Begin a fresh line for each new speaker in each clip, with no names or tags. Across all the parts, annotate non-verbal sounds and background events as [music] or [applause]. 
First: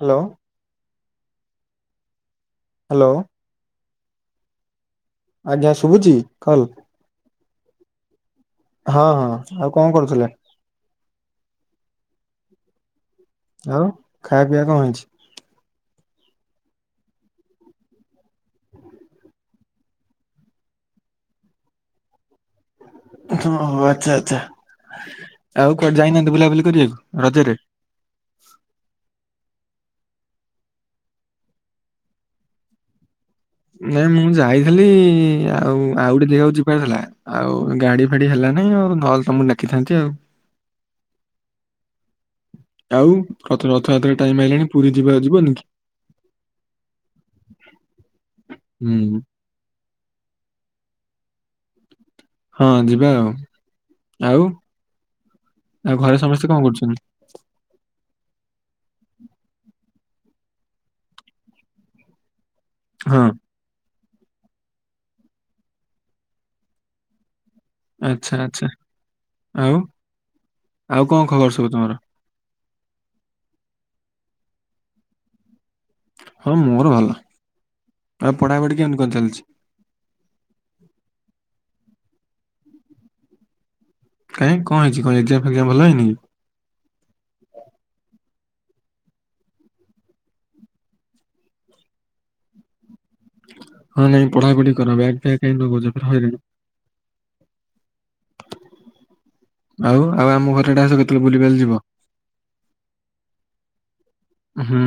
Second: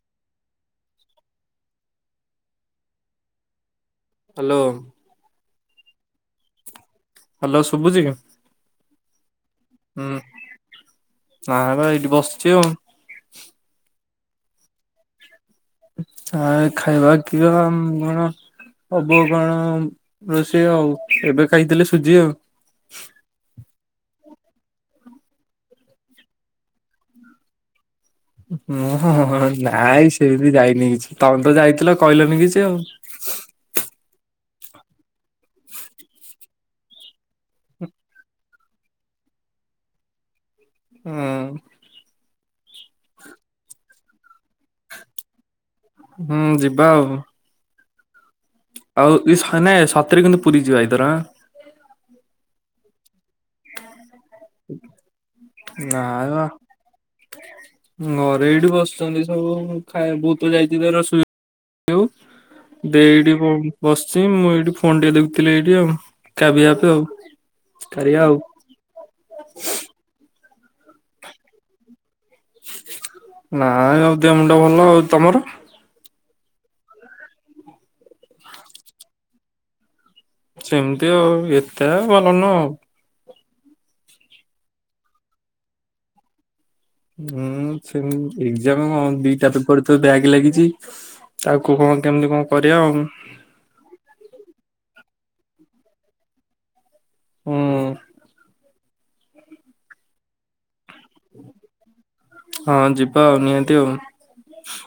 Hello. Hello.
Hello.
ଆଜ୍ଞା ଶୁଭୁଛି କଲ?
ହ୍ୟାଲୋ ଶୁଭୁଛି କି?
ହଁ ହଁ ହଁ, ଆଉ କଣ କରୁଥିଲେ?
ନା ବେ ଏଇଠି ବସିଛି ଆଉ।
ଆଉ ଖାଇବା ପିଇବା କଣ ହେଇଛି?
ଆ ଖାଇବା ପିଇବା ଆମର ହବ କଣ ରୋଷେଇ ଆଉ, ଏବେ ଖାଇଥିଲି ସୁଜି ଆଉ।
ହଁ ହଁ ଆଚ୍ଛା ଆଚ୍ଛା। ଆଉ କୁଆଡେ ଯାଇନାହାନ୍ତି ବୁଲାବୁଲି କରିବାକୁ ରଜରେ?
ହୁଁ ହଁ-ହ-ହ ନାଇଁ ସେମିତି ଯାଇନି କିଛି ତମେ ତ ଯାଇଥିଲ କହିଲନି କିଛି ଆଉ।
ନାଇଁ ମୁଁ ଯାଇଥିଲି-ଇ-ଇ-ଇ ଆଉ ଆଉ ଗୋଟେ ଜେଗାକୁ ଯିବାର ଥିଲା। ଆଉ ଗାଡି ଫାଡି ହେଲା ନାଇଁ ଆଉ ନହେଲେ ତମକୁ ଡାକିଥାନ୍ତି ଆଉ।
ହୁଁ।
ଆଉ ରଥ ରଥଯାତ୍ରା ଟାଇମ୍ ହେଲାଣି ପୁରୀ ଯିବା ଯିବନି କି?
ହୁଁ ଯିବା ଆଉ।
[unintelligible]
ଆଉ ଇସ୍ ହାନେ ସତରେ କିନ୍ତୁ ପୁରୀ ଯିବା ଏଇଥର ଆ।
ହଁ ଯିବା ଆଉ। ଆଉ ଆଉ ଘରେ ସମସ୍ତେ କଣ କରୁଛନ୍ତି?
ମୋର ଏଇଠି ବସିଛନ୍ତି ସବୁ-ଉ-ଉ ଖାଇ ବୋଉ ତ ଯାଇଛି ତାର ସୁ ଦେଇ
ହଁ
ଏଇଠି ଉ ବସିଚି ମୁଁ ଏଇଠି ଫୋନ ଟେ ଦେଖୁଥିଲି ଏଇଠି ଆଉ କାବିଆ ଆପ୍ ଆଉ। କରିବା ଆଉ
ଆଚ୍ଛା ଆଚ୍ଛା, ଆଉ ଆଉ କଣ ଖବର ସବୁ ତୁମର?
ନାଇଁ ଆଉ ଦେହ ମୁଣ୍ଡ ଭଲ ଆଉ ତମର?
ହଁ ମୋର ଭଲ, ଆଉ ପଢାପଢ଼ି କେମିତି କଣ ଚାଲିଛି?
ସେମିତି ଆଉ ଏତେ ଭଲନୁହଁ।
କାଇଁ କଣ ହେଇଛି କଣ ଏକ୍ଜାମ ଫେଜାମ୍ ଭଲ ହେଇନି କି?
ହୁଁ ସେ ଏକ୍ଜାମ କଣ ଦିଟା ପେପର ତ ବ୍ୟାକ୍ ଲାଗିଛି। ତାକୁ କଣ କେମିତି କଣ କରିବା ଆଉ?
ହଁ ନାଇଁ ପଢା ପଢି କର ବ୍ୟାକ୍ ଫ୍ୟାକ୍ କାଁଇ ନଗଉଛ ଫୁଣି ହଇରାଣ
ହୁଁ
ଆଉ ଆଉ ଆମ ଘର ଆଡେ ଆସ କେତେବେଳେ ବୁଲିବାଲି ଯିବ।
ହଁ ଯିବା ଆଉ ନିହାତି ଆଉ।
ହୁଁ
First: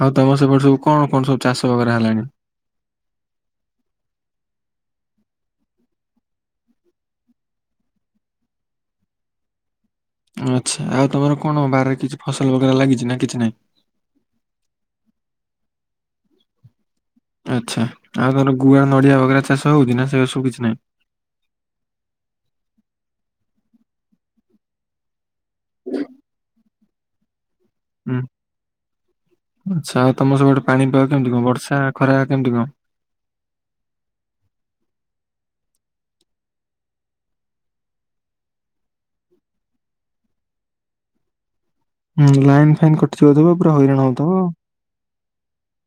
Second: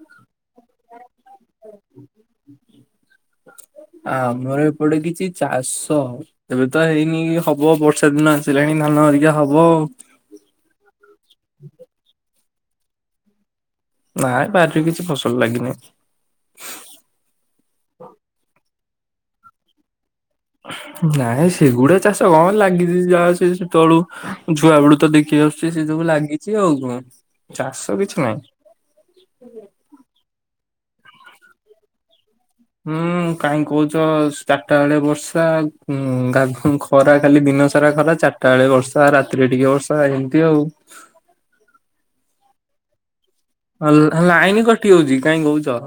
ହଉ ତମ ସେପଟେ ସବୁ କଣ କଣ ସବୁ ଚାଷ କରା ଗଲାଣି?
ଆମର ଏପଟେ କିଛି ଚାଷ ଏବେ ତ ହେଇନି ହବ ବର୍ଷା ଦିନ ଆସିଲାଣି ଧାନ ହେରିକା ହବ ଆଉ।
ଆଚ୍ଛା ଆଉ ତମର କଣ ବାହାରେ କିଛି ଫସଲ ବଗରା ଲାଗିଛି ନା କିଛି ନାହିଁ?
ନାଇଁ ବାରିରେ କିଛି ଫସଲ ଲାଗିନି।
ଆଚ୍ଛା ଆଉ ତମର ଗୁଆ, ନଡିଆ ବଗେରା ଚାଷ ହଉଛି ନା ସେରା ସବୁ କିଛି ନାହିଁ?
ନାଇଁ ସେଗୁଡା ଚାଷ କଣ ଲାଗିଛି ଯାହା ସେ ସେତେବେଳୁ ଛୁଆବେଳୁ ତ ଦେଖି ଆସ୍ ସେ ସେ ସବୁ ଲାଗିଛି ଆଉ କଣ ଚାଷ
ହୁଁ
କିଛି ନାହିଁ।
ଆଚ୍ଛା ତମ ସବୁ ଆଡେ ସବୁ ପାଣି ପାଗ କେମତି କଣ ବର୍ଷା ଖରା କେମିତି କଣ?
ହୁଁ କାହିଁ କହୁଚ ଚାରିଟା ବେଳେ ବର୍ଷା। [unintelligible] ଖରା କାଲି ଦିନ ସାରା ଖରା ଚାରଟା ବେଳେ ବର୍ଷା ରାତିରେ ଟିକେ ବର୍ଷା ଏମତି ଆଉ।
ହୁଁ ଲାଇନ୍ ଫାଇନ୍ କଟିିଯାଉଥିବ।
ହଁ ଲାଇନି କଟି ଯାଉଚି କାଇଁ କହୁଚ।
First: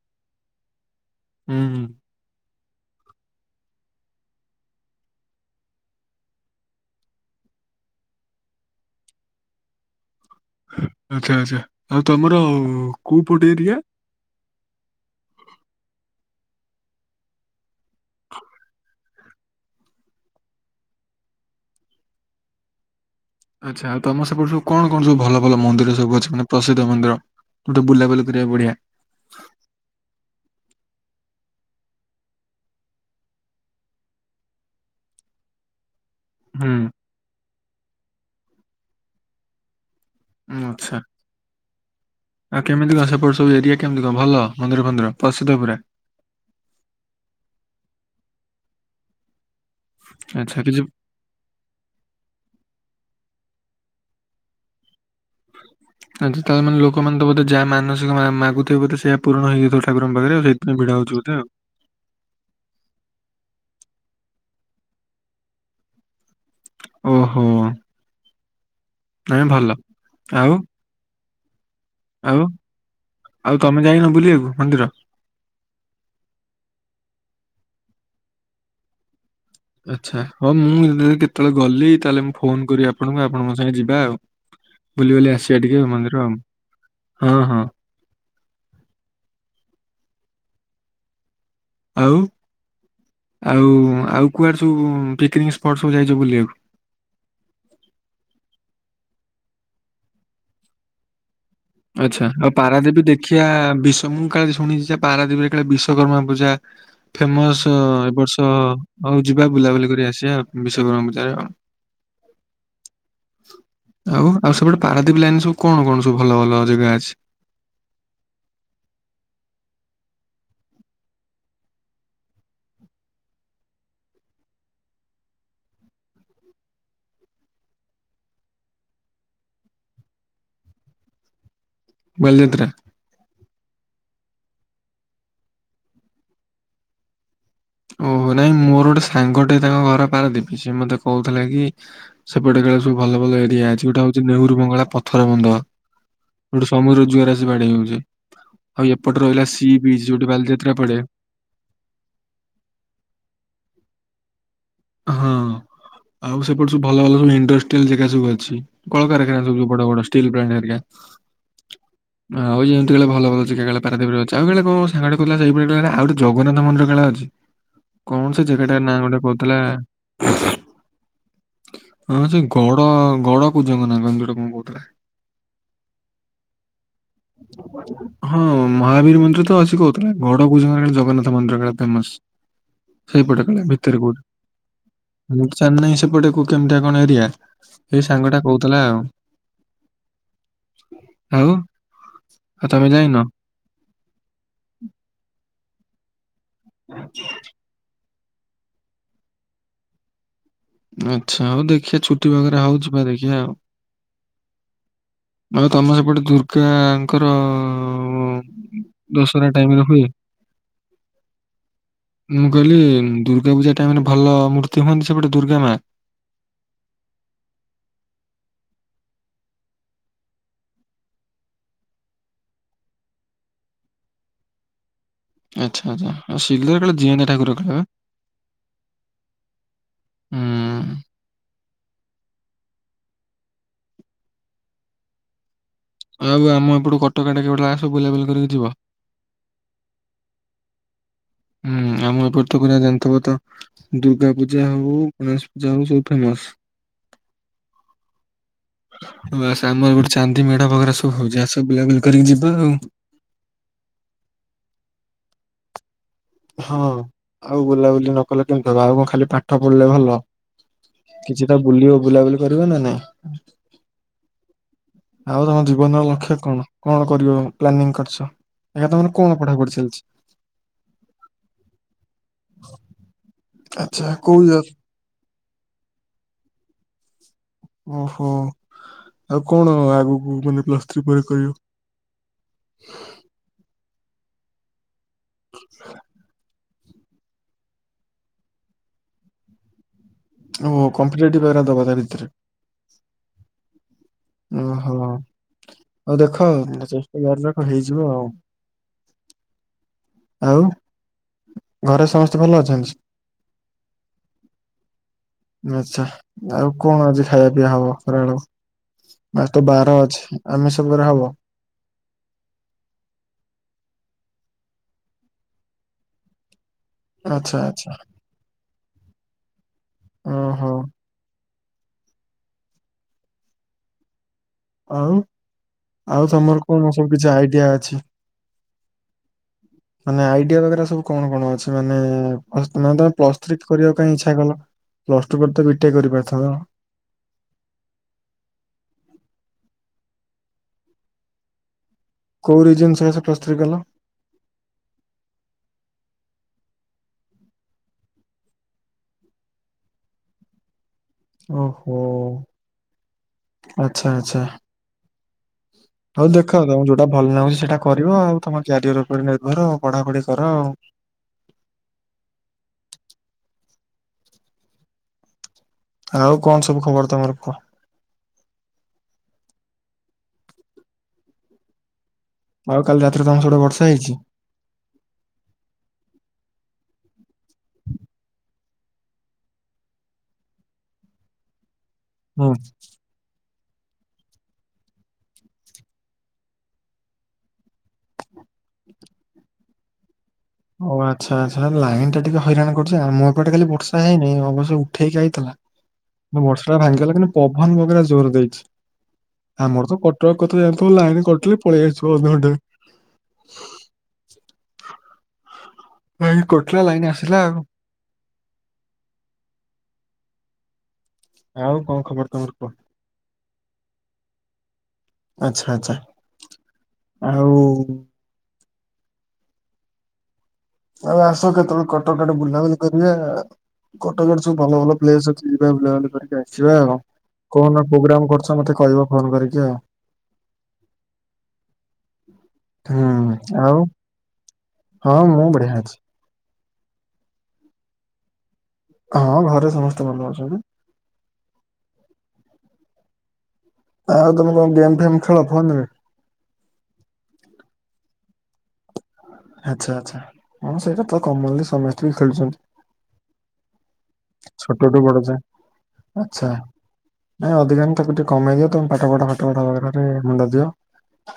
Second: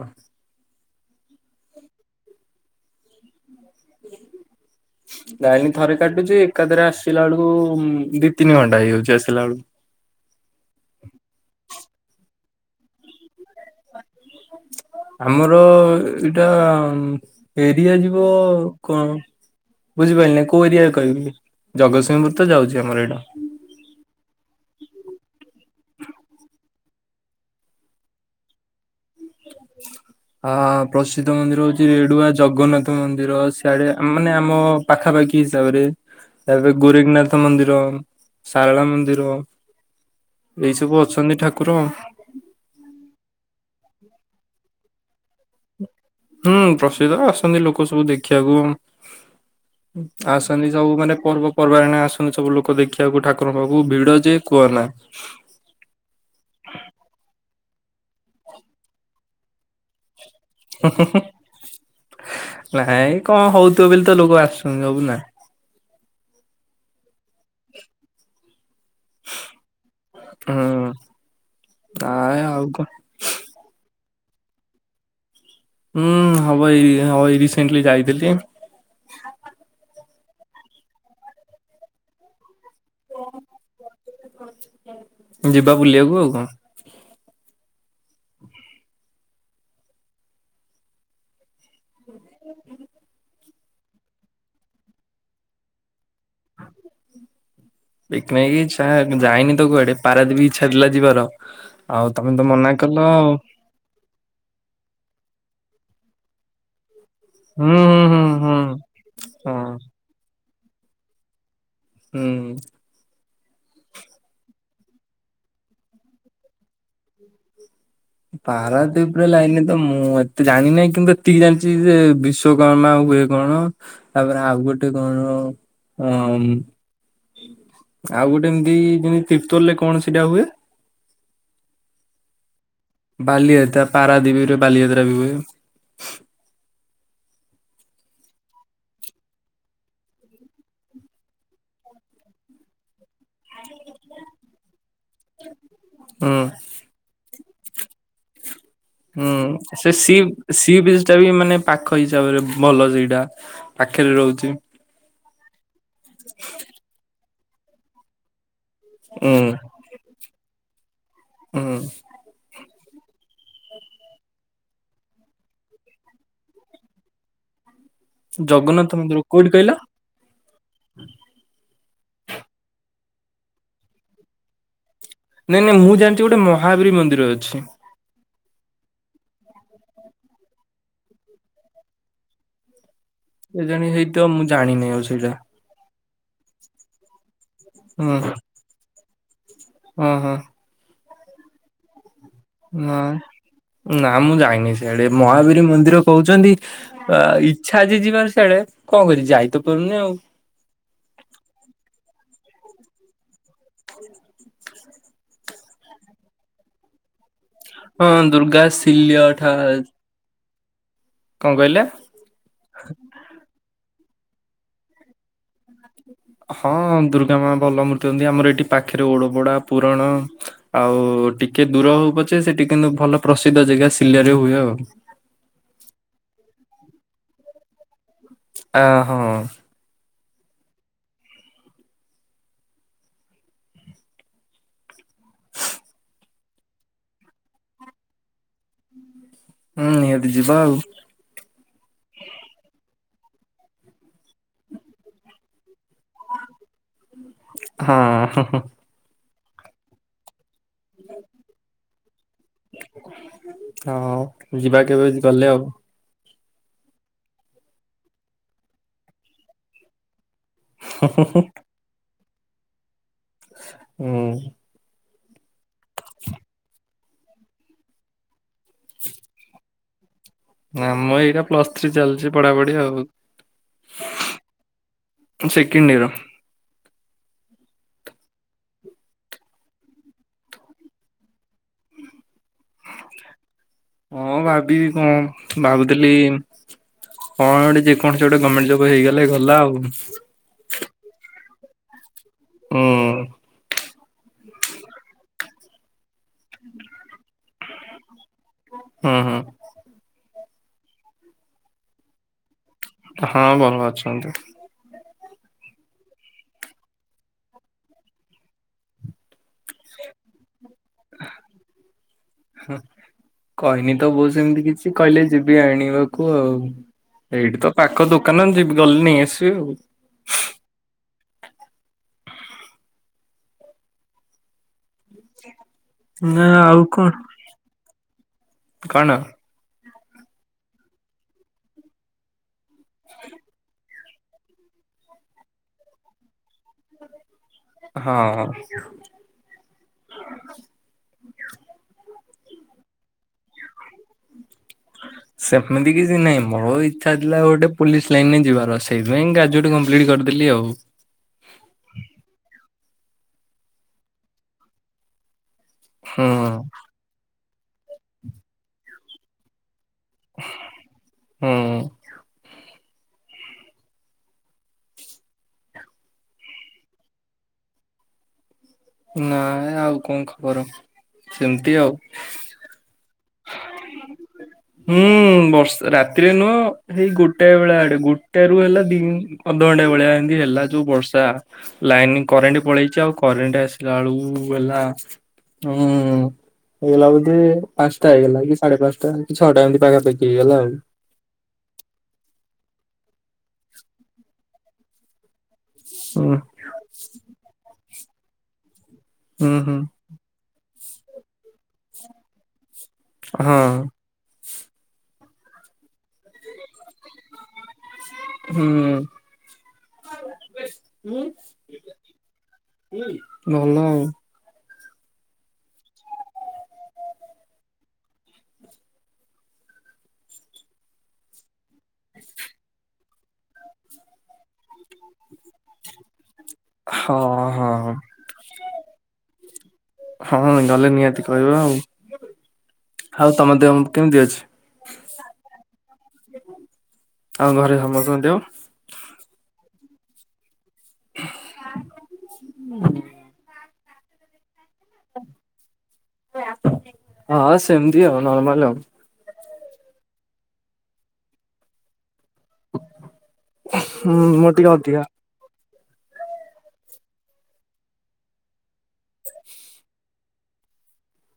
ହୁଁ ହୁଁ।
ହୁଁ। ଲାଇନି ଥରେ କାଟୁଚି ଏକାଥରେ ଆସିଲା ବେଳକୁ ଦି ତିନି ଘଣ୍ଟା ହେଇଯାଉଚି ଆସିଲା ବେଳକୁ।
ଆଚ୍ଛା ଆଚ୍ଛା। ଆଉ ତମର କୋଉ ପଟ ଏରିଆ?
[unintelligible] ଆମର ର ଏଇଟା ଏରିଆ ଯିବ କଣ ବୁଝିପାରିଲିନି କୋଉ ଏରିଆରେ କହିବି। ଜଗତସିଂହପୁର ତ ଯାଉଚି ଆମର ଏଟା।
ଆଚ୍ଛା। ଆ ତମ ସେପଟେ ସବୁ କଣ କଣ ସବୁ ଭଲ ଭଲ ମନ୍ଦିର ସବୁ ଅଛି ମାନେ ପ୍ରସିଦ୍ଧ ମନ୍ଦିର? ଗୋଟେ ବୁଲାବୁଲି କରିବାକୁ ବଢିଆ।
ହ [unintelligible] ଅ ପ୍ରସିଦ୍ଧ ମନ୍ଦିର ହଉଚି ରେଡୁଆ ଜଗନ୍ନାଥ ମନ୍ଦିର। ସିଆଡେ ମାନେ ଆମ ପାଖାପାଖି ହିସାବରେ
ହୁଁ
ତାପରେ ଗୋରେଖ୍ ନାଥ ମନ୍ଦିର, ସାରଳା ମନ୍ଦିର।
ଉଁ,
ଏଇ ସବୁ
ଆଚ୍ଛା
ଅଛନ୍ତି ଠାକୁର।
ଆଉ କେମିତି କଣ ସେପଟ ସବୁ ଏରିଆ କେମିତି କଣ ଭଲ ମନ୍ଦିର ଫନ୍ଦିର ପ୍ରସିଦ୍ଧ ପୁରା?
ହୁଁ। ପ୍ରସିଦ୍ଧ ଆସନ୍ତି ଲୋକ ସବୁ ଦେଖିବାକୁ।
ଆଚ୍ଛା
ଆସନ୍ତି
କିଛି
ସବୁ ମାନେ ପର୍ବ ପର୍ବାଣୀ ରେ ଆସନ୍ତି ସବୁ ଲୋକ ଦେଖିବାକୁ ଠାକୁରଙ୍କ ପାଖକୁ। ଭିଡ ଯେ କୁହ ନା।
ଆଚ୍ଛା, ତାମାନେ ଲୋକ ମାନେ ତ ବୋଧେ ଯାହା ମାନସିକ ମା ମା ମାଗୁଥିବେ ବୋଧେ ସେୟା ପୂରଣ ହେଇଯାଉଥିବ ଠାକୁରଙ୍କ ପାଖରେ ଆଉ ସେଇ
ହୁଁ ହୁଁ ହୁଁ। ନାଇଁ କଣ ହଉଥିବ ବୋଲି ତ ଲୋକ ଆସୁଛନ୍ତି ସବୁ ନା।
ଓହୋ। ନାଇଁ ଭଲ। ଆଉ
ଆଏ ଆଉ କଣ?
ଆଉ ତମେ ଯାଇନ ବୁଲିବାକୁ ମନ୍ଦିର?
ହୁଁ। ହବ ଏଇ ହବ ଏଇ ରିସେଣ୍ଟଲି ଯାଇଥିଲି।
ଆଚ୍ଛା। ହଁ ମୁଁ ଯଦି କେତେବେଳେ ଗଲି ତାହେଲେ ମୁଁ ଫୋନ କରିବି ଆ ଆପଣଙ୍କୁ ଆପଣଙ୍କ ସାଙ୍ଗେ ଯିବା ଆଉ। ବୁଲିବାଲି ଆସିବା
ଯିବା
ଟିକେ
ବୁଲିବାକୁ
ମନ୍ଦିର ଆଉ।
କଣ
ହଁ ହଁ। ଆଉ ଆଉ ଆଉ କୁଆଡ଼େ ସବୁ ପିକନିକ୍ ସ୍ପଟ୍ ସବୁ ଯାଇଚ ବୁଲିବାକୁ?
[inaudible] ପିକନିକ୍ ଇଚ୍ଛା ଯାଇନି ତ କୁଆଡେ। ପାରାଦ୍ଵୀପ ଇଚ୍ଛା ଥିଲା ଯିବାର।
ଆଚ୍ଛା।
ତମେ ତ
ଆଉ
ମନା କଲ
ପାରାଦ୍ୱୀପ
ଆଉ
ଦେଖିଆ ବିଶ୍ ମୁଁ କାଳେ ଶୁଣିଚି ଯା ପାରାଦ୍ୱୀପରେ କାଳେ ବିଶ୍ୱକର୍ମା ପୂଜା ଫେମସ
ହୁଁ
ଏ
ହୁଁ
ବର୍ଷ
ହୁଁ
ତ ହଉ
ହୁଁ
ଯିବା
ହଁ
ବୁଲାବୁଲି କରି ଆସିବା ବିଶ୍ୱକର୍ମା ପୂଜାରେ ଆଉ।
ହୁଁ।
ଆଉ ଆଉ ସେପଟେ ପାରାଦ୍ୱୀପ ଲାଇନ୍ ରେ ସବୁ କଣ କଣ ସବୁ ଭଲ ଭଲ ଜେଗା ଅଛି?
ପାରାଦ୍ଵୀପ ରେ ଲାଇନି ରେ ତ ମୁଁ ଏତେ ଜାଣିନାଇ କିନ୍ତୁ ଏତିକି ଜାଣିଚି ଯେ ବିଶ୍ ବିଶ୍ୱକର୍ମା ହୁଏ କଣ। ତାପରେ ଆଉ ଗୋଟେ କଣ ଉଁ ଆଉ ଗୋଟେ ଏମତି ଯେମିତି ତିପ୍ତଲ ରେ କଣ ସେଇଟା ହୁଏ?
ବାଲିଯାତ୍ରା।
ବାଲିଯାତ୍ରା ପାରାଦ୍ଵୀପ ରେ ବାଲିଯାତ୍ରା ବି ହୁଏ।
ଓହୋ। ନାଇଁ ମୋର ଗୋଟେ ସାଙ୍ଗ ଟେ ତାଙ୍କ ଘର ପାରାଦ୍ଵୀପ। ସିଏ ମତେ କହୁଥିଲେ କି ସେପଟେ କାଳେ ସବୁ ଭଲ ଭଲ ଏରିଆ ଅଛି। ଗୋଟେ ହଉଚି ନେହୁରୁ ବଙ୍ଗଳା ପଥର ବନ୍ଧ।
ହୁଁ।
ଓଟେ ସମୁଦ୍ର ଜୁଆର ଆସି ବାଡ଼େଇ ହଉଚି। ଆଉ ଏପଟେ ରହିଲା ସି ବିଚ୍ ଯୋଉଠି ବାଲିଯାତ୍ରା ପଡ଼େ।
ତା ବି ଏ ମାନେ ପାଖ ହିସାବରେ ଭଲ ସେଇଟା ପାଖେରେ ରହୁଚି।
ହଁ ଆଉ ସେପଟେ ସବୁ ଭଲ ଭଲ ସବୁ ଇଣ୍ଡଷ୍ଟ୍ରିଆଲ୍ ଜେଗା ସବୁ ଅଛି।
ଉଁ
କଳକାରଖାନା ସବୁ ଯୋଉ ବଡ଼ ବଡ଼ ଷ୍ଟିଲ୍ ପ୍ଲାଣ୍ଟ୍ ହରିକା।
ଅଁହଁ।
ଆଉ ଏମତି କାଳେ ଭଲ ଭଲ ଜେଗା କାଳେ ପାରାଦୀପରେ ଅଛି। ଆଉ ହେଳେ କଁ ସାଙ୍ଗଟେ କଉଥୁଲା ସେଇ ପଟ ଆଡ଼େ ଆଉ ଟେ ଜଗନ୍ନାଥନ୍ଦିର କାଳେ ଅଛି। କଣ ସେ ଜାଗାଟା ନାଁ
ଜଗନ୍ନାଥ
ଗୋଟେ
ମନ୍ଦିର କୋଉଠି
କହୁଥିଲା
କହିଲ?
ହଁ ସେ ଗଡ଼ ଗଡ଼ କୂଜଙ୍କ ନାଁ କଁ ଏମିତି କଁ କୋଉଥୁଲା।
ନାଇଁ ନାଇଁ ମୁଁ ଜାଣିଚି ଗୋଟେ ମହାବୀର ମନ୍ଦିର ଅଛି।
ହୁଁ ମହାବୀର ମନ୍ଦିର ତ ଅଛି କହୁଥୁଲେ ବଡ଼ କୁଜଙ୍ଗରେ ଜଗନ୍ନାଥ ମନ୍ଦିର କାଳେ ଫେମସ୍। ସେଇପଟେ ଗଲେ
କେଜାଣି
ଭିତରକୁ।
ହେଇଥିବ ମୁଁ ଜାଣିନ ଆଉ ସେଇଠୁ।
ମୁଁ ତ ଜାଣି ନେଇ ସେପଟକୁ କେମିତିଆ କଣ ଏରିଆ ହେଇ ସାଙ୍ଗଟା କହୁଥିଲା ଆଉ‌।
ଓ ହଁ
ଆଉ? ଆଉ ତମେ ଯାଇନ
ନାଇଁ ନାଁ ମୁଁ ଯାଇନି ସିଆଡ଼େ ମହାବୀର ମନ୍ଦିର କହୁଚନ୍ତି ଆ ଇଚ୍ଛା ଅଛି ଯିବାର ସିଆଡ଼େ କଁ କରି ଯାଇ ତ ପାରୁନି ଆଉ।
ଆଚ୍ଛା ହଉ ଦେଖିଆ ଛୁଟି ବଗେରା ହଉ ଯିବା ଦେଖିଆ ଆଉ।
ହଉ।
ଆଉ ତମ ସେପଟେ ଦୁର୍ଗାଙ୍କର
ହଁ ଦୁର୍ଗା
ଦଶହରା
ଶିଲ୍ୟଠା
ଟାଇମ୍ ରେ ହୁଏ?
କଁ କହିଲେ?
ମୁଁ କହିଲି ଦୁର୍ଗା ପୂଜା ଟାଇମ୍ ରେ ଭଲ ମୂର୍ତ୍ତି ହୁଅନ୍ତି ସେପଟେ ଦୁର୍ଗା ମା?
ହଁ ଦୁର୍ଗା ମା ଭଲ ମୂର୍ତ୍ତି ହୁଅନ୍ତି ଆମର ଏଇଠି ପାଖେରେ ଓଡ଼ପୋଡ଼ା ପୁରଣ ଆଉ ଟିକେ ଦୂର ହଉ ପଛେ ସେଠି କିନ୍ତୁ ଭଲ ପ୍ରସିଦ୍ଧ ଜେଗା ଶିଲରେ ହୁଏ ଆଉ।
ଆଚ୍ଛା ଆଚ୍ଛା ଆ ଶିଲର ଜିଅନ୍ତା ଠାକୁର କାଳେ ବା?
ଆ ହଁ।
ହୁଁ। ଆଉ ଆମ ଏପଟୁ କଟକ ଆଡ଼େ କେବେଠୁ ଆସ ବୁଲାବୁଲି କରିକି ଯିବ।
ହୁଁ ନିହାତି ଯିବା ଆଉ।
ଉଁ ଆମ ଏପଟେ ତ ପୁରା ଜାଣିଥିବ ତ ଦୁର୍ଗା ପୂଜା ହଉ ଗଣେଶ ପୂଜା ହଉ ସବୁ ଫେମସ୍।
ହଁ।
ବାସ୍ ଆମର ଗୋଟେ ଚାନ୍ଦି ମେଢ଼ ବଗେରା ସବୁ ହଉଚି ଆସ ବୁଲାବୁଲି କରିକି ଯିବା ଆଉ।
ହଁ ଯିବା କେବେ ଗଲେ ଆଉ।
ହଁ ଆଉ ବୁଲାବୁଲି ନ କଲେ କେମିତି ହବ ଆଉ କଁ ଖାଲି ପାଠ ପଢ଼ିଲେ ଭଲ? କିଛି ତ ବୁଲିବ ବୁଲାବୁଲି କରିବ ନା ନାଇଁ?
ହୁଁ।
ଆଉ ତମ ଜୀବନର ଲକ୍ଷ୍ୟ କଣ କଣ କରିବ ପ୍ଲାନିଂ କରିଚ? ଆଜ୍ଞା ତମର କଣ ପଢ଼ାପଢ଼ି ଚାଲଚି?
ନାଁ ମ ଏଇଟା ପ୍ଲସ୍ ଥ୍ରୀ ଚାଲିଚି ପଢ଼ାପଢ଼ି ଆଉ।
ଆଚ୍ଛା କୋଉ ଇୟର?
ସେକେଣ୍ଡ୍ ଇୟର୍
ଓହୋ ଆଉ କଣ ଆଗୁକୁ ମାନେ ପ୍ଲସ୍ ଥ୍ରୀ ପରେ କରିବ?
ଅଁ ଭାବିବି କଣ ଭାବୁଥୁଲି କଣ ଗୋଟେ ଯେକୌଣସି ଗୋଟେ ଗମେଣ୍ଟ୍ ଜବ୍ ହେଇଗଲେ ଗଲା ଆଉ।
ଓହୋ କମ୍ପିଟେଟିବ୍ ଏରା ଦବ ତା ଭିତରେ।
କଣ?
ଓହୋ ଆଉ ଦେଖ ଚେଷ୍ଟା କର ରଖ ହେଇଯିବ ଆଉ
ହୁଁ ହୁଁ।
ଆଉ ଘରେ ସମସ୍ତେ ଭଲ ଅଛି
ହଁ ଭଲ ଅଛନ୍ତି।
ଆଛା ଆଉ କଣ ଅଛି ଖାଇବା ପିଇବା ହବ ଖରାବେଳକୁ? ଆଜି ତ ବାର ଅଛି ଆମିଷ ବାର ହବ।
ହଁ କହିନି ତ କଉଚନ୍ତି ସେମିତି କିଛି କହିଲେ ଯିବି ଆଣିବାକୁ ଆଉ?
ଆଚ୍ଛା
ଏଇଠି ତ
ଆଚ୍ଛା
ପାଖ ଦୋକାନ ଯିବି ଗଲେ ନେଇ ଆସିବି ଆଉ
ଓହୋ। ଆଉ ଆଉ
ନା
ତମର
ଆଉ
କଣ ସବୁ କିଛି ଆଇଡିଆ ଅଛି?
କଣ
ମାନେ ଆଇଡିଆ ବଗେରା ସବୁ କଣ କଣ ଅଛି ମାନେ ମାନେ ତମେ ପ୍ଲସ୍ ଥ୍ରୀ କରିବାକୁ? ଇଚ୍ଛା କଲ ପ୍ଲସ୍ ଟୁ ପରେ ତ ବିଟେକ୍ କରିପାରିଥାନ୍ତ।
ହଁ।
କୋଉ ରିଜନ ସକାସେ ପ୍ଲସ୍ ଥ୍ରୀ କଲ?
ହ ସେମିତି କିଛି ନାହିଁ ମୋର ଇଚ୍ଛାଥିଲା ଗୋଟେ ପୋଲିସ ଲାଇନରେ ଯିବାର ସେଇଥିପାଇଁ ଗ୍ରାଜୁଏଟ କମ୍ପ୍ଲିଟ୍ କରିଦେଲି ଆଉ।
ଓହୋ ଆଚ୍ଛା ଆଛା। ହଉ
ହୁଁ
ଦେଖ ତମ ଯୋଉଟା ଭଲ ଲାଗୁଛି ସେଇଟା କରିବ ଆଉ ତମ କ୍ୟାରିଅର ଉପରେ ନିର୍ଭର ପଢାପଢି। କର ଆଉ।
ହୁଁ।
ଆଉ କଣ ସବୁ ଖବର ତମର କୁହ?
ନାଇଁ ଆଉ କଣ ଖବର ସେମିତି ଆଉ
ଆଉ କାଲି ରାତିରେ ତମର ସିଆଡ଼େ ବର୍ଷା ହେଇଛି।
ହୁଁ ବର୍ଷା ରାତିରେ ନୁହଁ ହେଇ ଗୋଟାଏ ବେଳା ଆଡେ ଗୋଟାରୁ ହେଲା ଦି ଅଧ ଘଣ୍ଟା ଭଳିଆ ଏମତି ହେଲା ଯୋଉ ବର୍ଷା ଲାଇନ୍
ହୁଁ
କରେଣ୍ଟ ପଳେଇଛି ଆଉ କରେଣ୍ଟ ଆସ ଳକୁ ହେଲା ହୁଁ ଏଲା ବଦେ ପାଞ୍ଚଟା ହେଇଗଲା କି ସାଢେ ପାଞ୍ଚଟା କି ଛଅଟା ଏମିତି ପାଖାପଖି ହେଇଗଲା ଆଉ
ଓ ଆଚ୍ଛା ଆଚ୍ଛା ଲାଇନ୍ ଟିକେ ହଇରାଣ କରୁଚି ଆମୋ ଏପଟେ କାଲି ବର୍ଷା ହେଇନି ଅବଶ୍ୟ ଉଠେଇକି ଆଇଥିଲା।
ହୁଁ
ବର୍ଷାଟା ଭାଙ୍ଗିଗଲା କି ପବନ ବଗେରା ଜୋର ଦେଇଛି
ହୁଁ ହୁଁ
ଆମର ତ କ କଟକ କଥା ଯାଣିଥିବ ଲାଇନ କଟିଲେ ପଳେଇଆସିବ ଅଧଘଣ୍ଟେ ଭି
ହଁ।
ଏଇ କଟିଲା ଲାଇନ ଆସିଲା ଆଉ
ହୁଁ।
ଆଉ କଣ ଖବର ତମର କୁହ?
ଭଲ ଆଉ
ଆଚ୍ଛା ଆଛା ଆଉ ଆଉ ଆସ କେତେବେଳେ କଟକ ଆଡ଼େ ବୁଲାବୁଲି କରିବା ଆଉ କଟକରେ ସବୁ ଭଲ ଭଲ ପ୍ଲେସ ଅଛି ଯିବା ବୁୁଲା ବୁଲି କରିକି ଆଇବା। ଯିବା ଆଉ
ହଁ ହଁ
କୋଉଦିନ ପ୍ରୋଗ୍ରାମ କରୁଛ ମତେ କହିବ ଫୋନ କରିକି ଆଉ
ହଁ ନଲେ ନିହାତି କହିବା ଆଉ ଆଉ ତମ ଦେହ କେମିତି ଅଛି?
ହଁ ମୁଁ ବଢିଆ ଅଛି।
ଆଉ ଘରେ ସମସ୍ତଙ୍କ ଦେହ
ହଁ ଘରେ ସମସ୍ତେ ଭଲ ଅଛନ୍ତି।
କ
ଆଉ ତମେ କଣ ଗେମ୍ ଫେମ୍ ଖେଳ ଫୋନ ରେ
ହଁ ସେମତି ଆଉ ନର୍ମାଲ ଆଉ
ଆଚ୍ଛା ଆଚ୍ଛା ହ ସେଇଟା ତ କମନଲି ସମସ୍ତେ ବି ଖେଳୁଛନ୍ତି
ହୁଁ ମୋର ଟିକେ ଅଧିକା।
ଛୋଟଟୁ ବଡ ଯାଏଁ ଆଛା ନାଇଁ ଅଧିକାନ ତାକୁ ଟିକେ କମେଇ ଦିଅ ତମେ ପାଠ ପଢ଼ା ଫାଟରେ ମୁଣ୍ଡ ଦିଅ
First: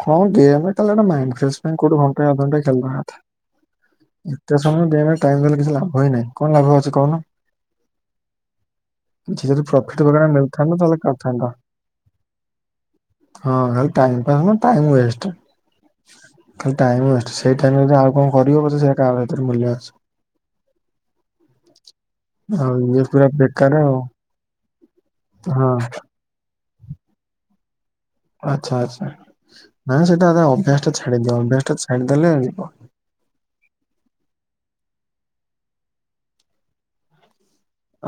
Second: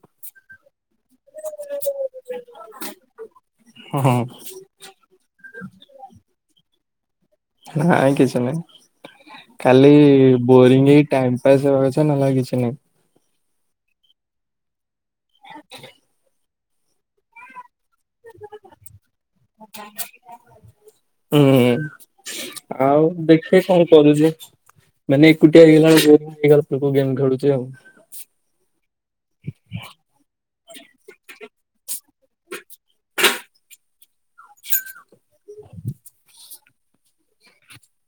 ହଁ ଗେମ୍ ଟା ସେଟା ମାଇଣ୍ଡ ଫ୍ରେସ୍ ପାଇଁ କୋଉଟେ ଘଣ୍ଟା ଅଧା ଘଣ୍ଟା ଖେଳିବା କଥା
ହୁଁ
[unintelligible] ତମ ଗେମ୍ ରେ ଟାଇମ୍ ଦେଲେ କିଛି ଲାଭ ହେଇନାହିଁ କଣ ଲାଭ ଅଛି କହୁନ
ନାଇଁ କିଛି ନାହିଁ
କିଛି ଯଦି
କାଲି
ପ୍ରଫିଟ୍ ବଗେରା ମିଳିଥାନ୍ତା
ବୋରିଂ
ତାହେଲେ
ହେଇ ଟାଇମ
କରିଥାନ୍ତ
ପାସ୍ ହେବା କଥା ନହେଲେ ଆଉ କିଛି ନାହିଁ
ହଁ ଖାଲି ଟାଇମ୍ ପାସ ନୁହେଁ ଟାଇମ୍ ୱଷ୍ଟ ଖାଲି ଟାଇମ ୱଷ୍ଟ ସେଇ ଟାଇମ୍ ରେ ଯଦି ଆଉ କଣ କରିହବ ସେ ତା ଗତିରେ ମୂଲ୍ୟ ଅଛି
ହୁଁ
ଇଏ
ଆଉ
ପୁରା
ଦେଖିବା
ବେକାର
କଣ
ଆଉ
କରୁଛି ମାନେ ଏକୁଟିଆ
ହଁ
ହେଇଗଲା ବେଳ ବରିଂ ଦେଇଯାଉଛି ତ ଗେମ୍ ଖେଳୁଛି ଆଉ
ଆଚ୍ଛା ଆଚ୍ଛା ନାଁ ସେଇଟା ଆମେ ଅଭ୍ୟାସ ଟା ଛାଡ଼ିଦିଅ ଅଭ୍ୟାସ ଟା ଛାଡିଦେଲେ ଯିବ।
ଆଛା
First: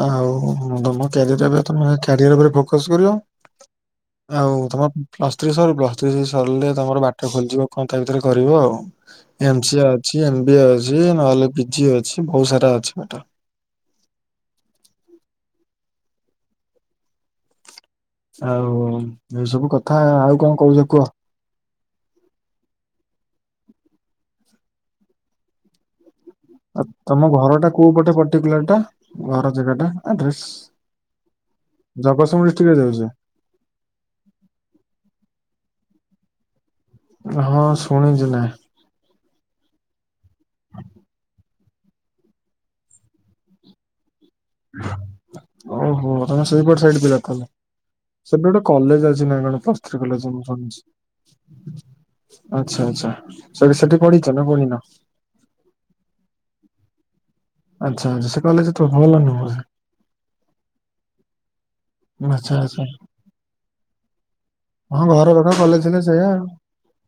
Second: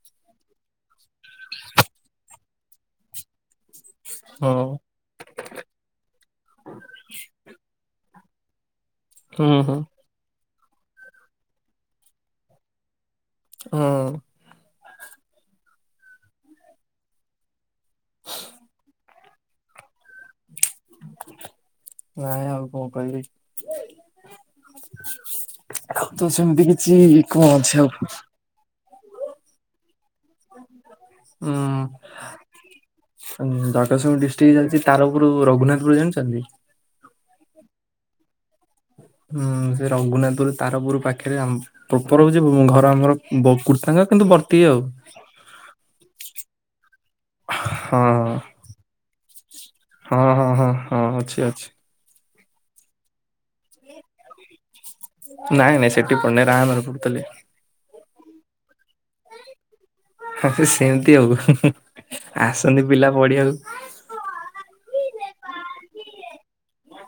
ଆଉ ତମ କ୍ୟାରିୟର ଟାଇମରେ ତମେ କ୍ୟାରିୟର ଉପରେ ଫୋକସ କରିବ। ଆଉ
ହଁ
ତମ ପ୍ଲସ୍ ଥିରି ସରୁ ପ୍ଲସ୍ ଥିରି ସରିଲେ ତମର ବାଟ ଖୋଲିଯିବ କଣ ତା ଭିତରେ କରିବ ଆଉ
ହୁଁ
ଏମ
ହୁଁ
ସି ଏ ଅଛି ଏମ ବି ଏ ଅଛି ନହେଲେ ପିଜି ଅଛି ବହୁତ ସାରା ଅଛି ପାଠ।
ହଁ
[inaudible] ଆଉ ଏଇ ସବୁ କଥା ଆଉ କଣ କହୁଛ କୁହ?
ନାଁଇ ଆଉ କଣ କହିବି? ଆଉ ତ ସେମିତି କିଛି କଣ ଅଛି ଆଉ
ସେ ବିଲ ଟା ଘର ଜାଗା ଟା ଆଡ୍ରେସ?
ହୁଁ।
କିଏ ଦଉଚି?
ଜଗ ସିଂ ଡିଷ୍ଟ୍ରିକ୍ଟ ଯାଛି ତାରପୁର ରଘୁନାଥପୁର ଜାଣିଛନ୍ତି?
ହଁ ଶୁଣିଛି ନାଁ।
ହୁଁ ସେ ରଘୁନାଥପୁରୁ ତାରପୁର ପାଖରେ ଆ ପ୍ରୋପର ହଉଛି ଘର ଆମର ବ କୁଷଙ୍ଗ କିନ୍ତୁ ବର୍
ଓହୋ ତମେ ସେଇ ପଟ ସାଇଡ ପିଲାହଲେ।
ହଁ।
ସେଠି ଗୋଟେ କଲେଜ ଅଛି ନା କଣ ପ୍ଲସ ଥିରି
ହଁ
କଲେଜ ମୁଁ
ହଁ ହଁ
ଶୁଣିଛି।
ହଁ ଅଛି ଅଛି।
ଆଚ୍ଛା ଆଚ୍ଛା ସେଠ ସେଠି ପଢିଛ ନା ପଢିନ?
ନାଇଁ ନାଇଁ ସେଟି ପଡ଼ନେ ରା ଆମର ପଡଥିଲେ
ଆଚ୍ଛା ଆଚ୍ଛା ସେ କହିଲେ ଯେ ତୁ ଭଲ ନୁହଁ ହେ।
ହଁ ସେ ସେମିତି ଆଉ ହି ହି
ଆଚ୍ଛା ଆଚ୍ଛା।
ଆସନ୍ତି ପିଲା ପଢ଼ିଆକୁ।
ହଁ ଘର ପାଖ କଲେଜ ଥିଲେ ସେଇଆ ଆଉ।